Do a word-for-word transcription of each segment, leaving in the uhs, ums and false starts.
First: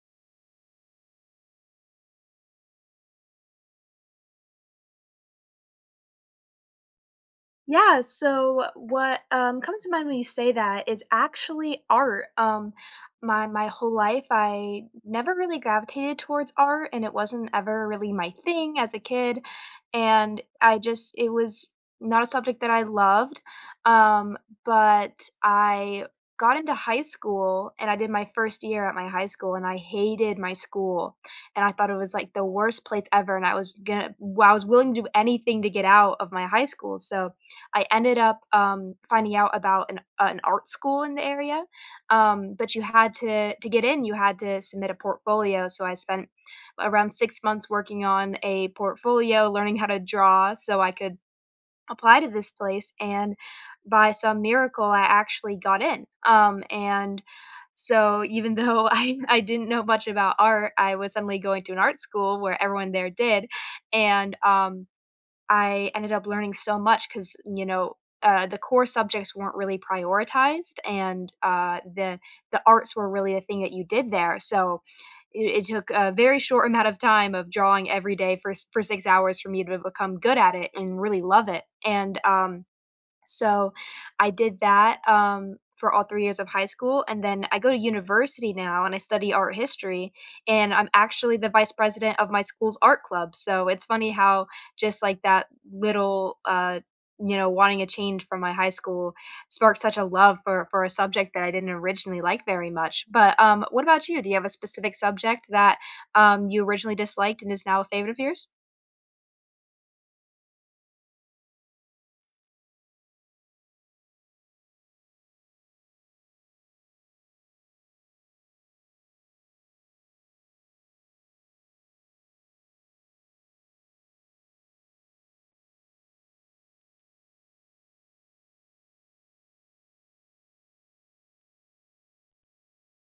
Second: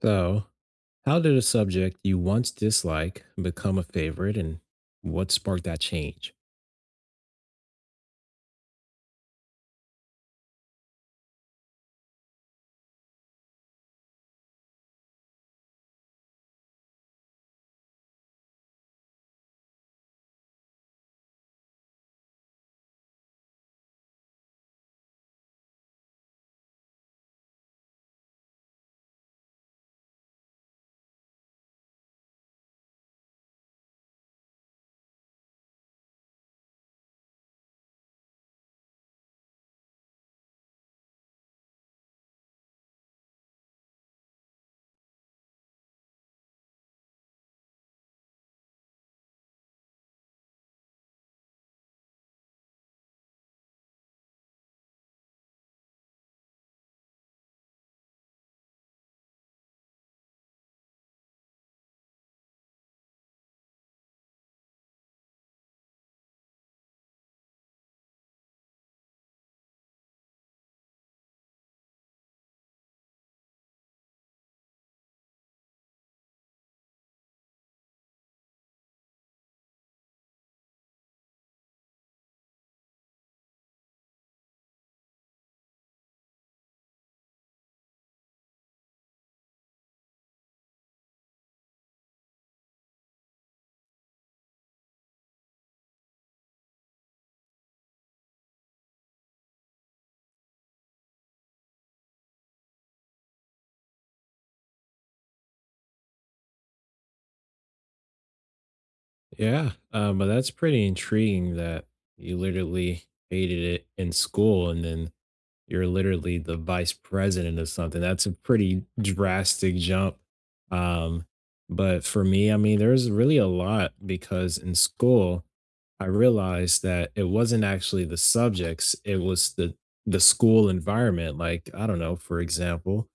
So, how did a subject you once disliked become a favorite and what sparked that change? Yeah, so what um, comes to mind when you say that is actually art. Um, my my whole life, I never really gravitated towards art, and it wasn't ever really my thing as a kid. And I just it was not a subject that I loved. Um, but I got into high school, and I did my first year at my high school, and I hated my school, and I thought it was like the worst place ever. And I was gonna, I was willing to do anything to get out of my high school. So I ended up, um, finding out about an uh, an art school in the area, um, but you had to to get in, you had to submit a portfolio, so I spent around six months working on a portfolio, learning how to draw so I could apply to this place, and by some miracle, I actually got in, um, and so even though I I didn't know much about art, I was suddenly going to an art school where everyone there did, and, um I ended up learning so much because, you know, uh, the core subjects weren't really prioritized, and uh, the the arts were really a thing that you did there. So it, it took a very short amount of time of drawing every day for s- for six hours for me to become good at it and really love it. And um, so, I did that, um, for all three years of high school, and then I go to university now and I study art history, and I'm actually the vice president of my school's art club, so it's funny how just, like, that little, uh, you know, wanting a change from my high school sparked such a love for for a subject that I didn't originally like very much. But, um, what about you? Do you have a specific subject that, um, you originally disliked and is now a favorite of yours? Yeah, um, but that's pretty intriguing that you literally hated it in school and then You're literally the vice president of something. That's a pretty drastic jump. Um, but for me, I mean, there's really a lot because in school, I realized that it wasn't actually the subjects, it was the the school environment. Like, I don't know, for example,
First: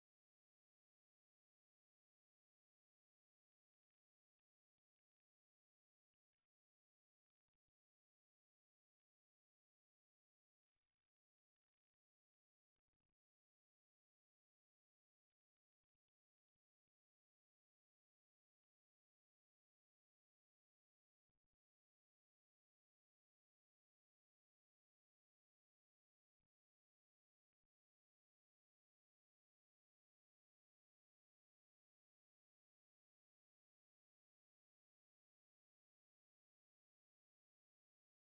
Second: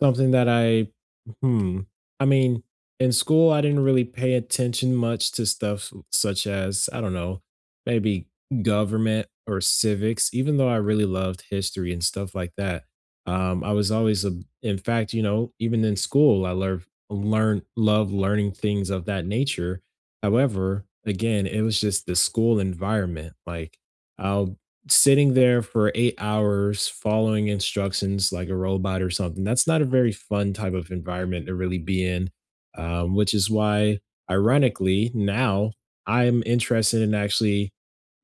Something that I hmm, I mean, in school, I didn't really pay attention much to stuff such as, I don't know, maybe government or civics, even though I really loved history and stuff like that. Um, I was always a, In fact, you know, even in school, I learned learn love learning things of that nature. However, again, it was just the school environment. Like I'll Sitting there for eight hours following instructions like a robot or something, that's not a very fun type of environment to really be in, um, which is why, ironically, now I'm interested in actually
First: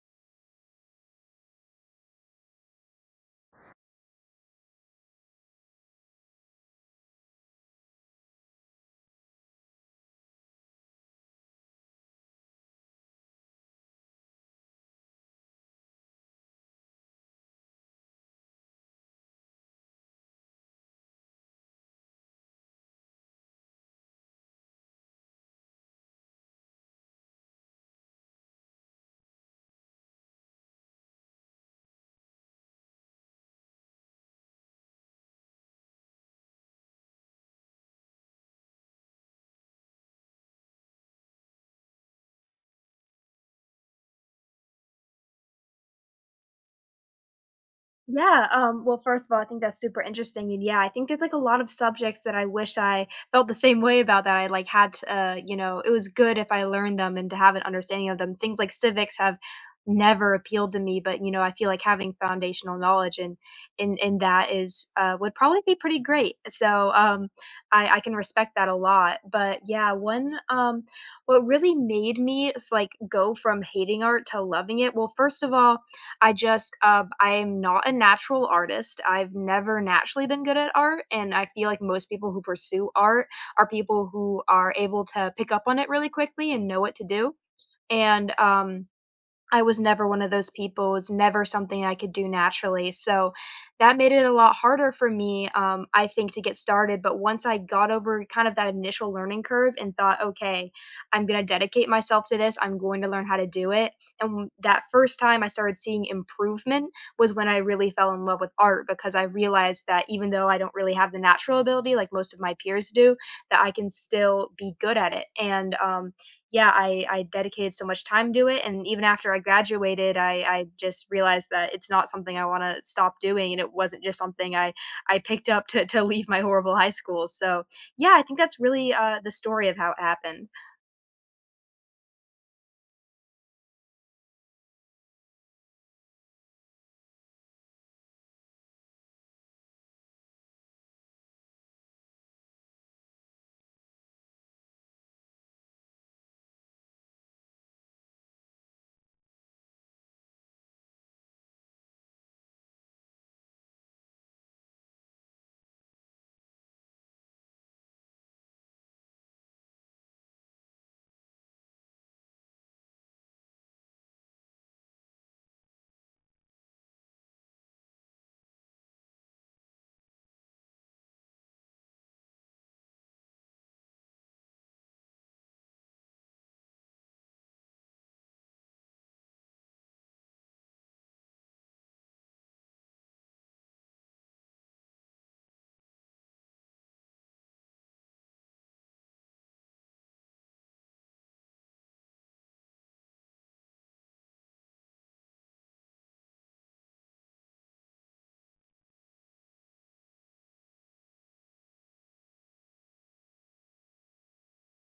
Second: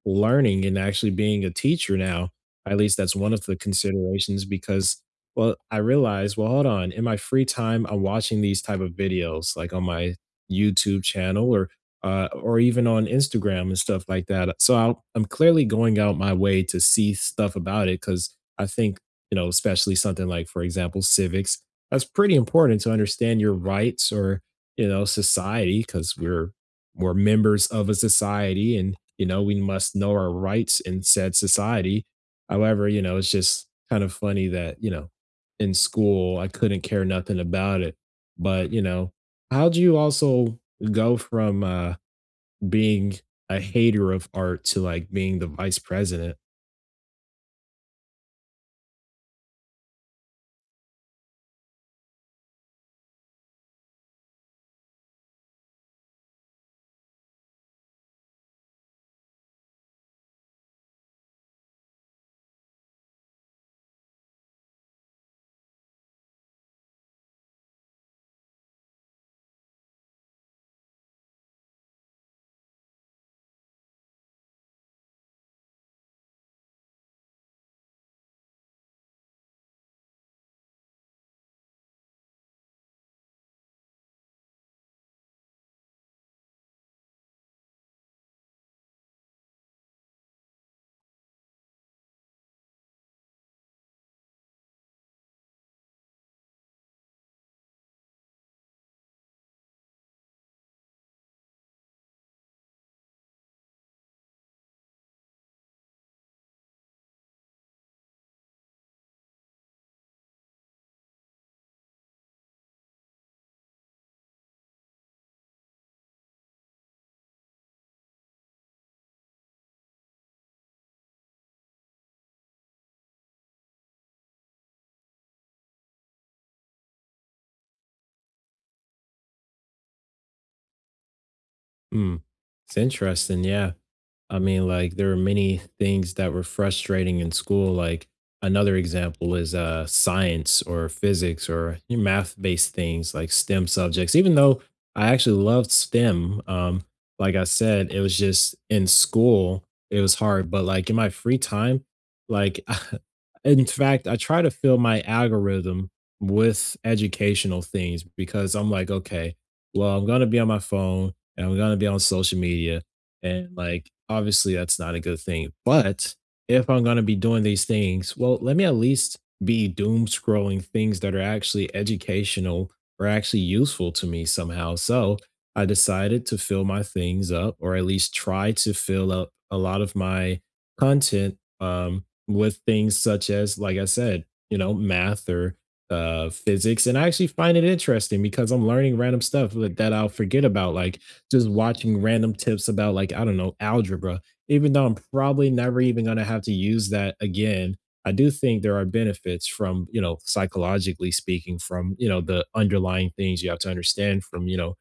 learning and actually being a teacher now. At least that's one of the considerations because well, I realized, well, hold on, in my free time, I'm watching these type of videos like on my YouTube channel or uh, or even on Instagram and stuff like that. So I'll, I'm clearly going out my way to see stuff about it because I think, you know, especially something like, for example, civics, that's pretty important to understand your rights or, you know, society because we're, we're members of a society and you know, we must know our rights in said society. However, you know, it's just kind of funny that, you know, in school, I couldn't care nothing about it. But, you know, how do you also go from uh, being a hater of art to like being the vice president? Yeah, um, well, first of all, I think that's super interesting, and yeah, I think there's like a lot of subjects that I wish I felt the same way about that I like had to, uh, you know, it was good if I learned them and to have an understanding of them. Things like civics have never appealed to me, but you know, I feel like having foundational knowledge and in in in that is uh, would probably be pretty great. So um, I I can respect that a lot. But yeah, one um, what really made me s- like go from hating art to loving it. Well, first of all I just, uh, I am not a natural artist. I've never naturally been good at art, and I feel like most people who pursue art are people who are able to pick up on it really quickly and know what to do. And um, I was never one of those people, it was never something I could do naturally, so that made it a lot harder for me, um, I think, to get started, but once I got over kind of that initial learning curve and thought, "Okay, I'm gonna dedicate myself to this, I'm going to learn how to do it," and w- that first time I started seeing improvement was when I really fell in love with art because I realized that even though I don't really have the natural ability like most of my peers do, that I can still be good at it, and, um, yeah, I I dedicated so much time to it, and even after I graduated, I I just realized that it's not something I want to stop doing, and it wasn't just something I I picked up to to leave my horrible high school. So yeah, I think that's really uh, the story of how it happened. Hmm. It's interesting. Yeah. I mean, like there were many things that were frustrating in school. Like another example is uh, science or physics or your math-based things like STEM subjects. Even though I actually loved STEM, um, like I said, it was just in school it was hard. But like in my free time, like in fact, I try to fill my algorithm with educational things because I'm like, okay, well, I'm gonna be on my phone and I'm gonna be on social media and like, obviously, that's not a good thing. But if I'm going to be doing these things, well, let me at least be doom scrolling things that are actually educational or actually useful to me somehow. So I decided to fill my things up, or at least try to fill up a lot of my content um, with things such as, like I said, you know, math or uh, physics. And I actually find it interesting because I'm learning random stuff that that I'll forget about. Like, just watching random tips about like, I don't know, algebra. Even though I'm probably never even going to have to use that again, I do think there are benefits from, you know, psychologically speaking, from, you know, the underlying things you have to understand from, you know,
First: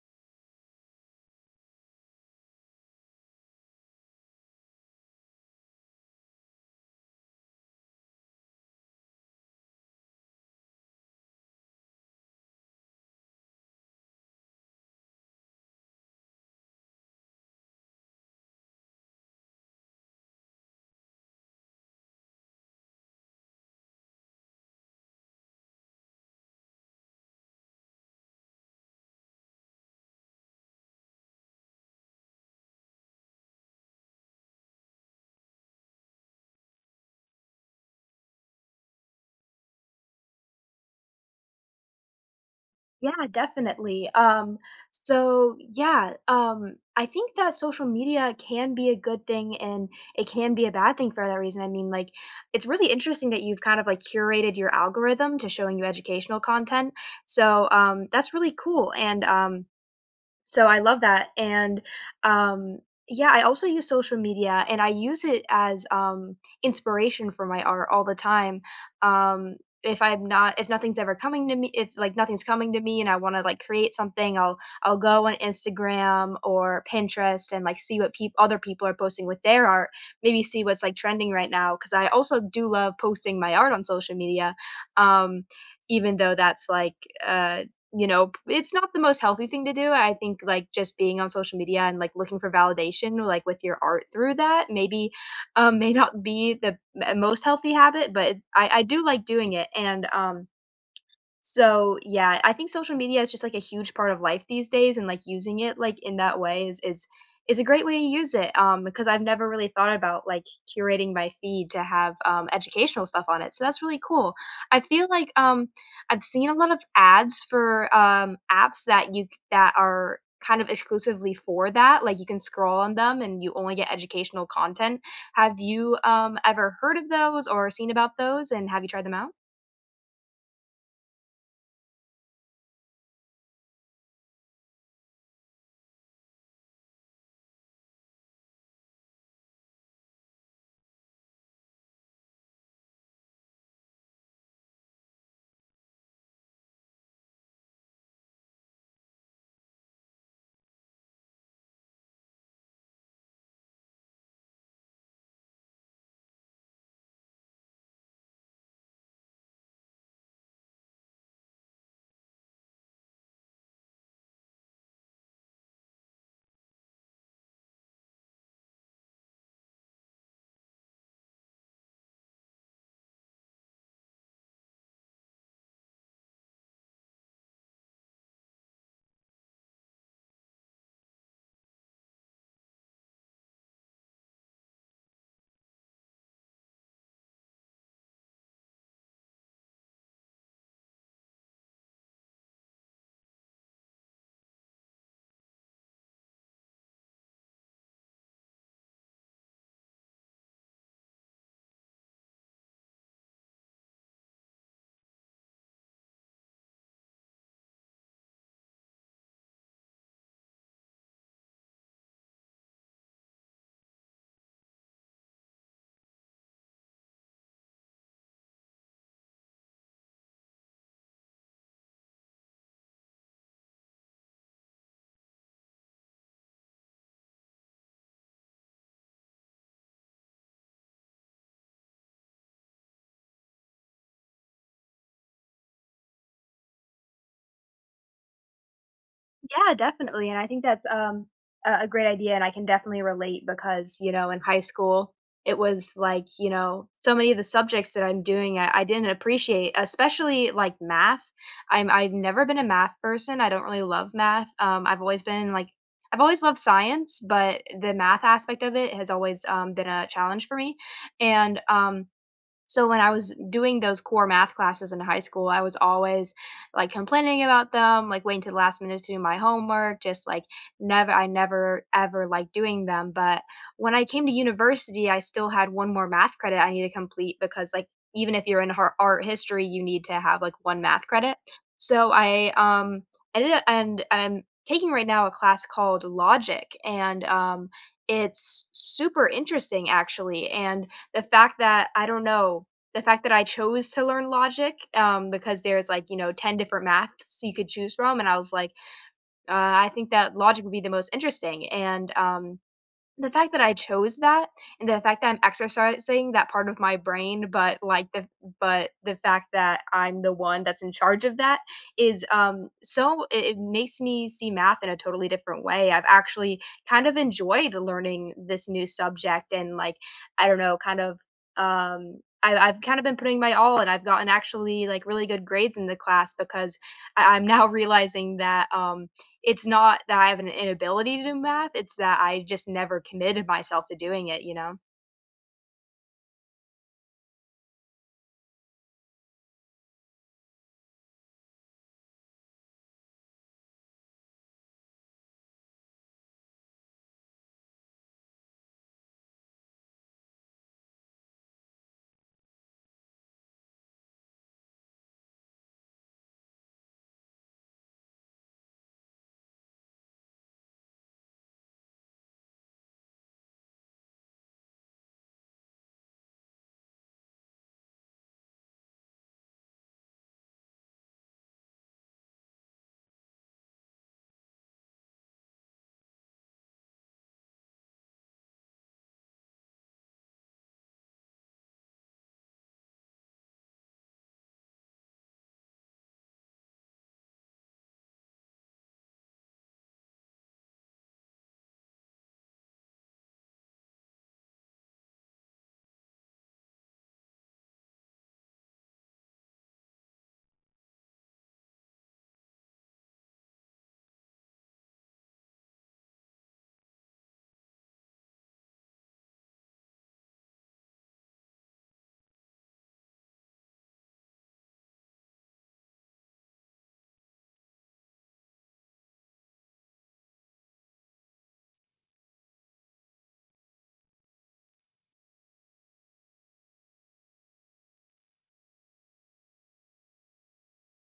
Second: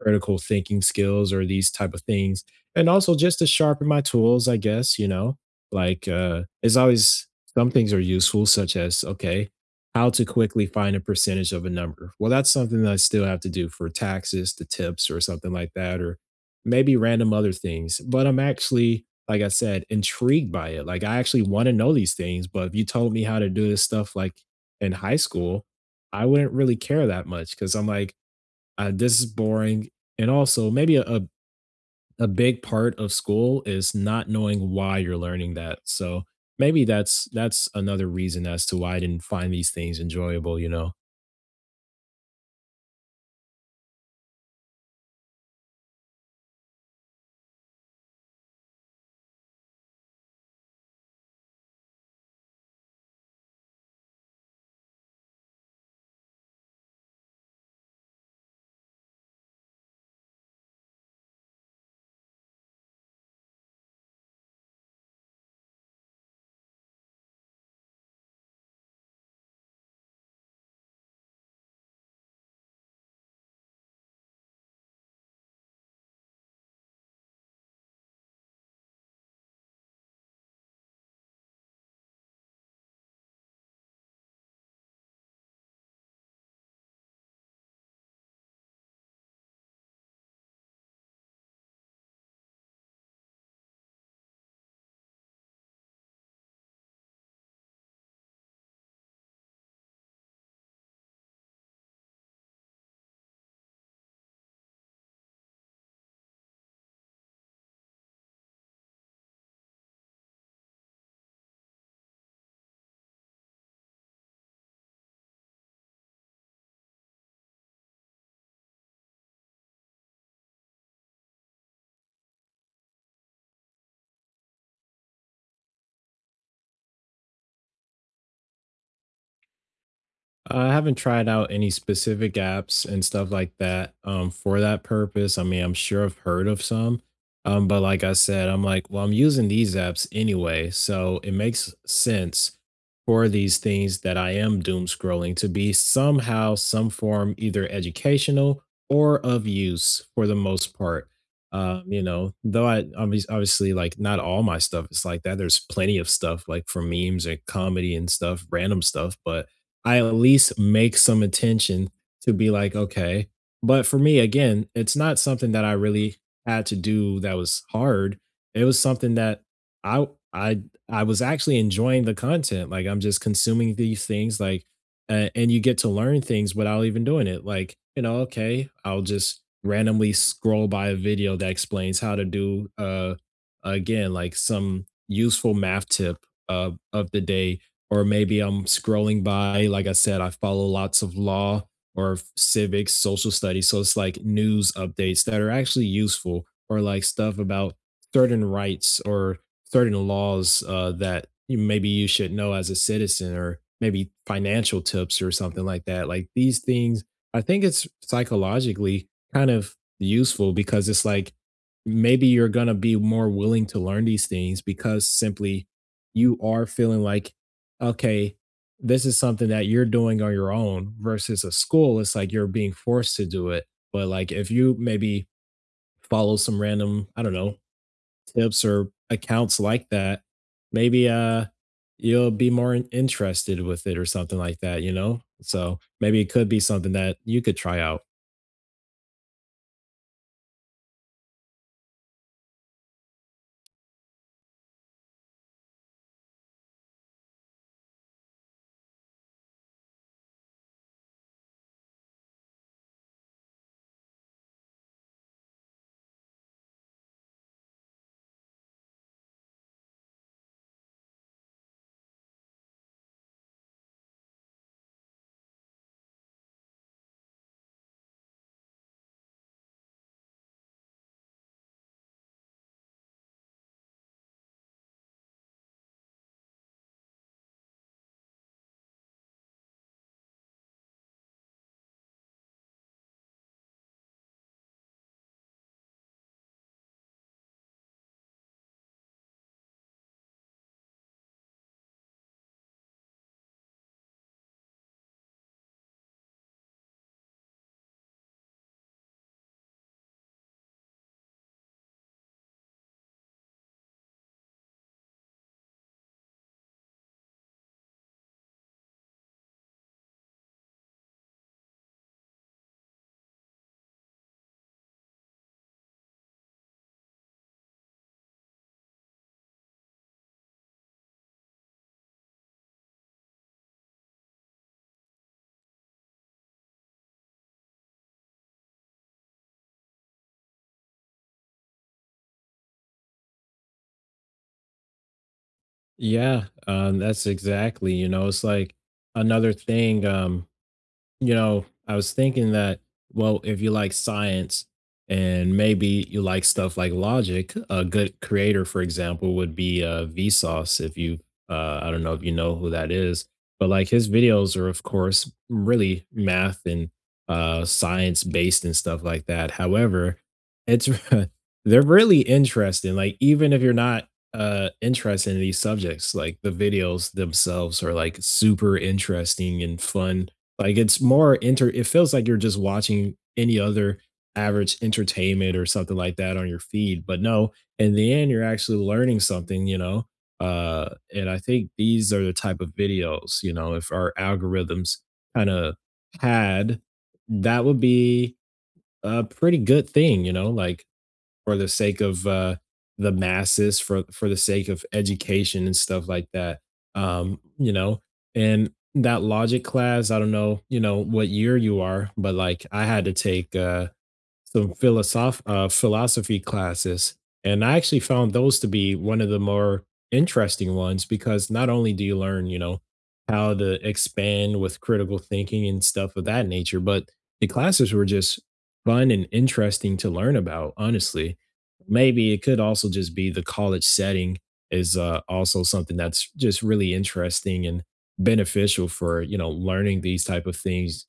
critical thinking skills or these type of things. And also just to sharpen my tools, I guess, you know, like uh it's always some things are useful, such as okay, how to quickly find a percentage of a number. Well, that's something that I still have to do for taxes, the tips, or something like that, or maybe random other things. But I'm actually, like I said, intrigued by it. Like I actually want to know these things. But if you told me how to do this stuff like in high school, I wouldn't really care that much because I'm like, uh, this is boring. And also, maybe a, a a big part of school is not knowing why you're learning that. So maybe that's that's another reason as to why I didn't find these things enjoyable, you know. Yeah, definitely. Um, so yeah, um, I think that social media can be a good thing and it can be a bad thing for that reason. I mean, like, it's really interesting that you've kind of like curated your algorithm to showing you educational content. So um, that's really cool. And um, so I love that, and, um, yeah, I also use social media, and I use it as, um, inspiration for my art all the time. Um, if I'm not if nothing's ever coming to me if, like, nothing's coming to me and I wanna, like, create something, I'll I'll go on Instagram or Pinterest and, like, see what people, other people are posting with their art, maybe see what's, like, trending right now, because I also do love posting my art on social media, um, even though that's, like, uh you know, p it's not the most healthy thing to do, I think, like, just being on social media and, like, looking for validation, like, with your art through that maybe, um, may not be the m most healthy habit, but I I do like doing it, and, um so, yeah, I think social media is just, like, a huge part of life these days, and, like, using it, like, in that way is is is a great way to use it, um, because I've never really thought about, like, curating my feed to have, um, educational stuff on it, so that's really cool. I feel like, um, I've seen a lot of ads for, um, apps that you c that are kind of exclusively for that, like, you can scroll on them and you only get educational content. Have you, um, ever heard of those or seen about those, and have you tried them out? I haven't tried out any specific apps and stuff like that, um, for that purpose. I mean, I'm sure I've heard of some, um, but like I said, I'm like, well, I'm using these apps anyway, so it makes sense for these things that I am doom scrolling to be somehow, some form, either educational or of use for the most part. Um, you know, though I obvi- obviously like not all my stuff is like that. There's plenty of stuff like for memes and comedy and stuff, random stuff, but I at least make some attention to be like, okay. But for me, again, it's not something that I really had to do that was hard. It was something that I I I was actually enjoying the content. Like I'm just consuming these things, like uh, and you get to learn things without even doing it. Like, you know, okay, I'll just randomly scroll by a video that explains how to do uh again like some useful math tip uh, of the day or maybe I'm scrolling by. Like I said, I follow lots of law or f- civics, social studies. So it's like news updates that are actually useful or like stuff about certain rights or certain laws uh, that you, maybe you should know as a citizen or maybe financial tips or something like that. Like these things, I think it's psychologically kind of useful because it's like maybe you're going to be more willing to learn these things because simply you are feeling like okay, this is something that you're doing on your own versus a school, it's like you're being forced to do it. But like if you maybe follow some random, I don't know, tips or accounts like that, maybe uh you'll be more in- interested with it or something like that, you know? So maybe it could be something that you could try out. Yeah, definitely, and I think that's, um, a a great idea, and I can definitely relate because, you know, in high school, it was like, you know, so many of the subjects that I'm doing, I I didn't appreciate, especially, like, math. I'm I've never been a math person, I don't really love math, um, I've always been, like I've always loved science, but the math aspect of it has always, um, been a challenge for me, and, um so when I was doing those core math classes in high school, I was always like complaining about them, like waiting to the last minute to do my homework, just like never I never ever liked doing them. But when I came to university, I still had one more math credit I need to complete because like even if you're in har- art history, you need to have like one math credit. So I um ended up and I'm taking right now a class called logic and um it's super interesting actually and the fact that I don't know, the fact that I chose to learn logic, um, because there's, like, you know, ten different maths you could choose from, and I was like, "Uh, I think that logic would be the most interesting," and, um the fact that I chose that and the fact that I'm exercising that part of my brain, but like the but the fact that I'm the one that's in charge of that is um so it, it makes me see math in a totally different way. I've actually kind of enjoyed learning this new subject and like I don't know, kind of um I, I've kind of been putting my all and I've gotten actually like really good grades in the class because I, I'm now realizing that um it's not that I have an inability to do math, it's that I just never committed myself to doing it, you know? Yeah, um, that's exactly, you know, it's like another thing. Um, You know, I was thinking that, well, if you like science and maybe you like stuff like logic, a good creator, for example, would be uh, Vsauce. If you, uh, I don't know if you know who that is, but like his videos are, of course, really math and uh, science based and stuff like that. However, it's they're really interesting. Like even if you're not uh interested in these subjects, like the videos themselves are like super interesting and fun like it's more inter. It feels like you're just watching any other average entertainment or something like that on your feed, but no, in the end, you're actually learning something, you know? Uh, and I think these are the type of videos, you know, if our algorithms kind of had, that would be a pretty good thing, you know? Like for the sake of uh, the masses, for for the sake of education and stuff like that. Um, you know, and that logic class, I don't know, you know, what year you are, but like I had to take uh some philosoph uh, philosophy classes, and I actually found those to be one of the more interesting ones because not only do you learn, you know, how to expand with critical thinking and stuff of that nature, but the classes were just fun and interesting to learn about. Honestly, maybe it could also just be the college setting is uh, also something that's just really interesting and beneficial for you know learning these type of things.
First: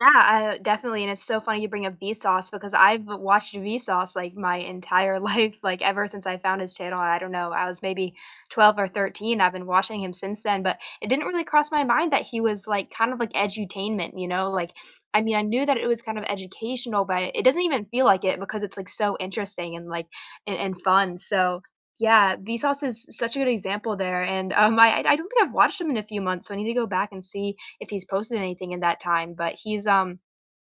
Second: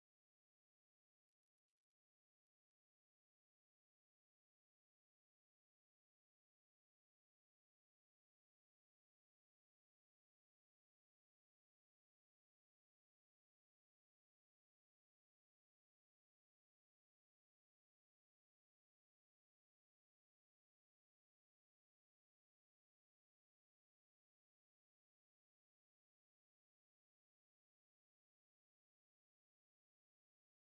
Yeah, uh, definitely, and it's so funny you bring up Vsauce because I've watched Vsauce, like, my entire life, like, ever since I found his channel, I don't know, I was maybe twelve or thirteen, I've been watching him since then, but it didn't really cross my mind that he was, like, kind of like edutainment, you know, like, I mean, I knew that it was kind of educational, but it doesn't even feel like it because it's, like, so interesting and, like, and and fun, so, yeah, Vsauce is such a good example there, and, um, I I I don't think I've watched him in a few months, so I need to go back and see if he's posted anything in that time. But he's um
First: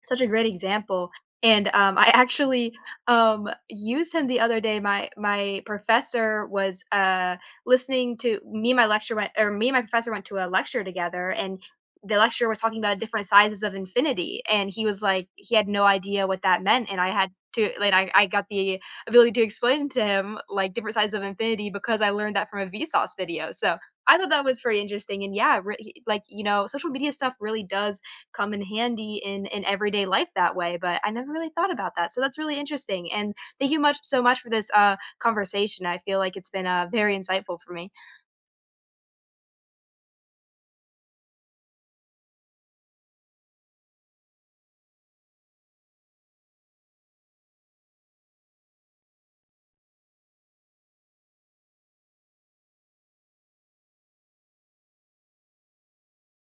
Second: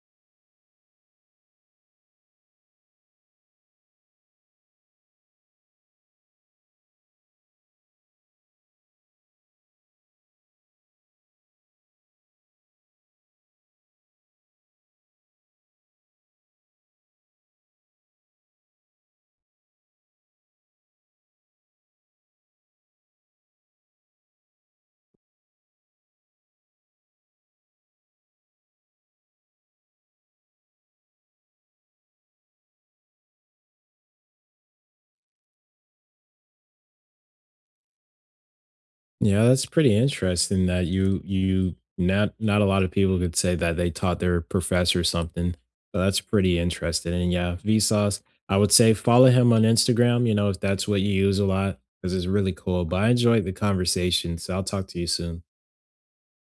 such a great example, and, um, I actually, um, used him the other day. My my professor was, uh, listening to me and my lecture went or me and my professor went to a lecture together, and the lecturer was talking about different sizes of infinity, and he was like he had no idea what that meant, and I had to like, I I got the ability to explain to him, like, different sizes of infinity because I learned that from a Vsauce video, so I thought that was pretty interesting, and yeah, re like, you know, social media stuff really does come in handy in in everyday life that way. But I never really thought about that, so that's really interesting. And thank you much so much for this uh, conversation. I feel like it's been uh, very insightful for me. Yeah, that's pretty interesting that you you not not a lot of people could say that they taught their professor something. But that's pretty interesting. And yeah, Vsauce, I would say follow him on Instagram, you know, if that's what you use a lot, because it's really cool. But I enjoyed the conversation. So I'll talk to you soon.